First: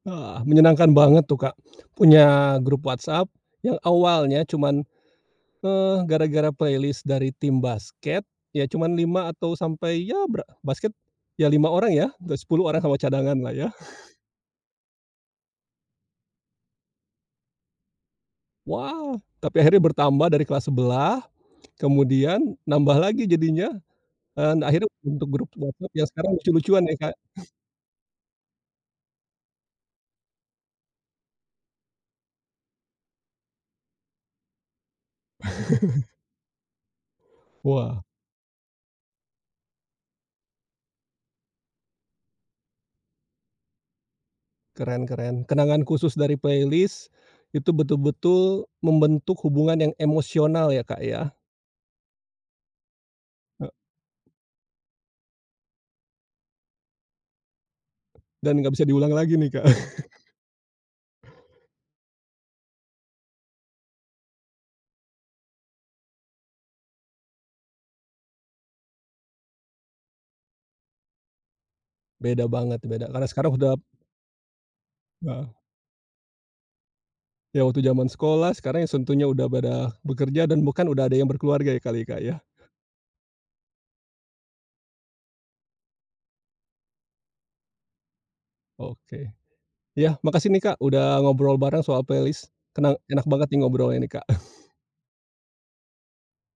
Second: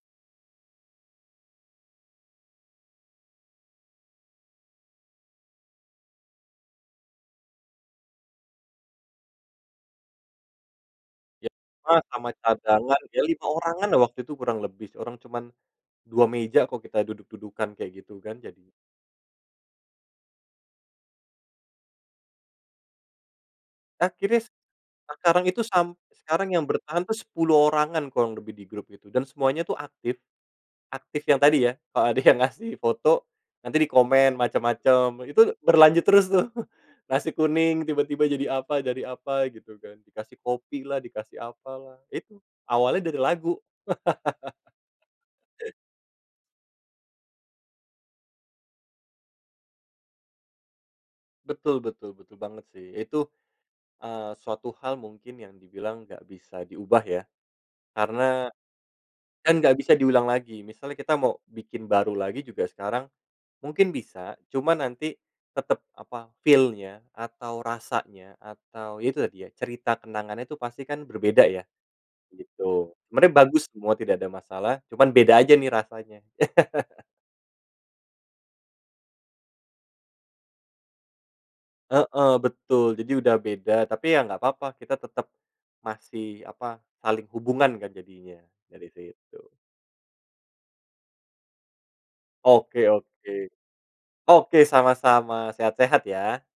Ah, menyenangkan banget tuh, Kak, punya grup WhatsApp yang awalnya cuman, eee, gara-gara playlist dari tim basket ya cuman 5 atau sampai ya bra basket ya Ya, 5 orang 5 ya, sama dah 10 orang sama cadangan, ya 5 cadanganlah ya. oranganlah waktu itu kurang lebih, orang cuman 2 meja kok kita duduk-dudukan kayak gitu kan jadi Wah! Tapi akhirnya bertambah dari kelas sebelah kemudian nambah lagi jadinya Akhirnya dan akhirnya bentuk sekarang grup itu WhatsApp sampai yang sekarang sekarang yang lucu-lucuan ya, bertahan tuh Kak. 10 orangan kurang lebih di grup itu dan semuanya tuh aktif, aktif yang tadi ya. Heeh, kalau ada ngasih foto nanti dikomen macem-macem, itu berlanjut terus tuh, nasi kuning Wah! tiba-tiba jadi apa jadi apa gitu kan dikasih kopilah, dikasih apalah, itu awalnya dari lagu. Keren keren. Kenangan khusus dari playlist itu betul-betul membentuk hubungan yang emosional ya, Kak, ya. Betul betul betul banget sih. Itu, He eee, suatu hal mungkin yang dibilang nggak bisa diubah ya. Karena, Dan nggak bisa diulang lagi nih, kan Kak. nggak bisa diulang lagi. Misalnya, kita mau bikin baru lagi juga sekarang mungkin bisa. Cuma nanti tetep apa, feel-nya atau rasanya atau ya itu tadi ya, cerita kenangannya itu pasti kan berbeda ya, Beda banget, gitu. beda karena Sebenarnya sekarang bagus udah semua tidak ada masalah. Cuman beda Heeh. aja nih rasanya. Ya, waktu zaman sekolah sekarang yang tentunya udah pada bekerja dan bahkan udah ada yang berkeluarga ya kali, Kak, Heeh, ya. betul. Jadi, udah beda tapi ya nggak apa-apa, kita tetep masih, apa, saling hubungan kan jadinya dari Oke. situ. Ya, makasih nih, Kak, udah ngobrol bareng soal playlist, Oke kena enak oke. banget nih ngobrolnya nih, Kak. Oke, sama-sama. Sehat-sehat ya.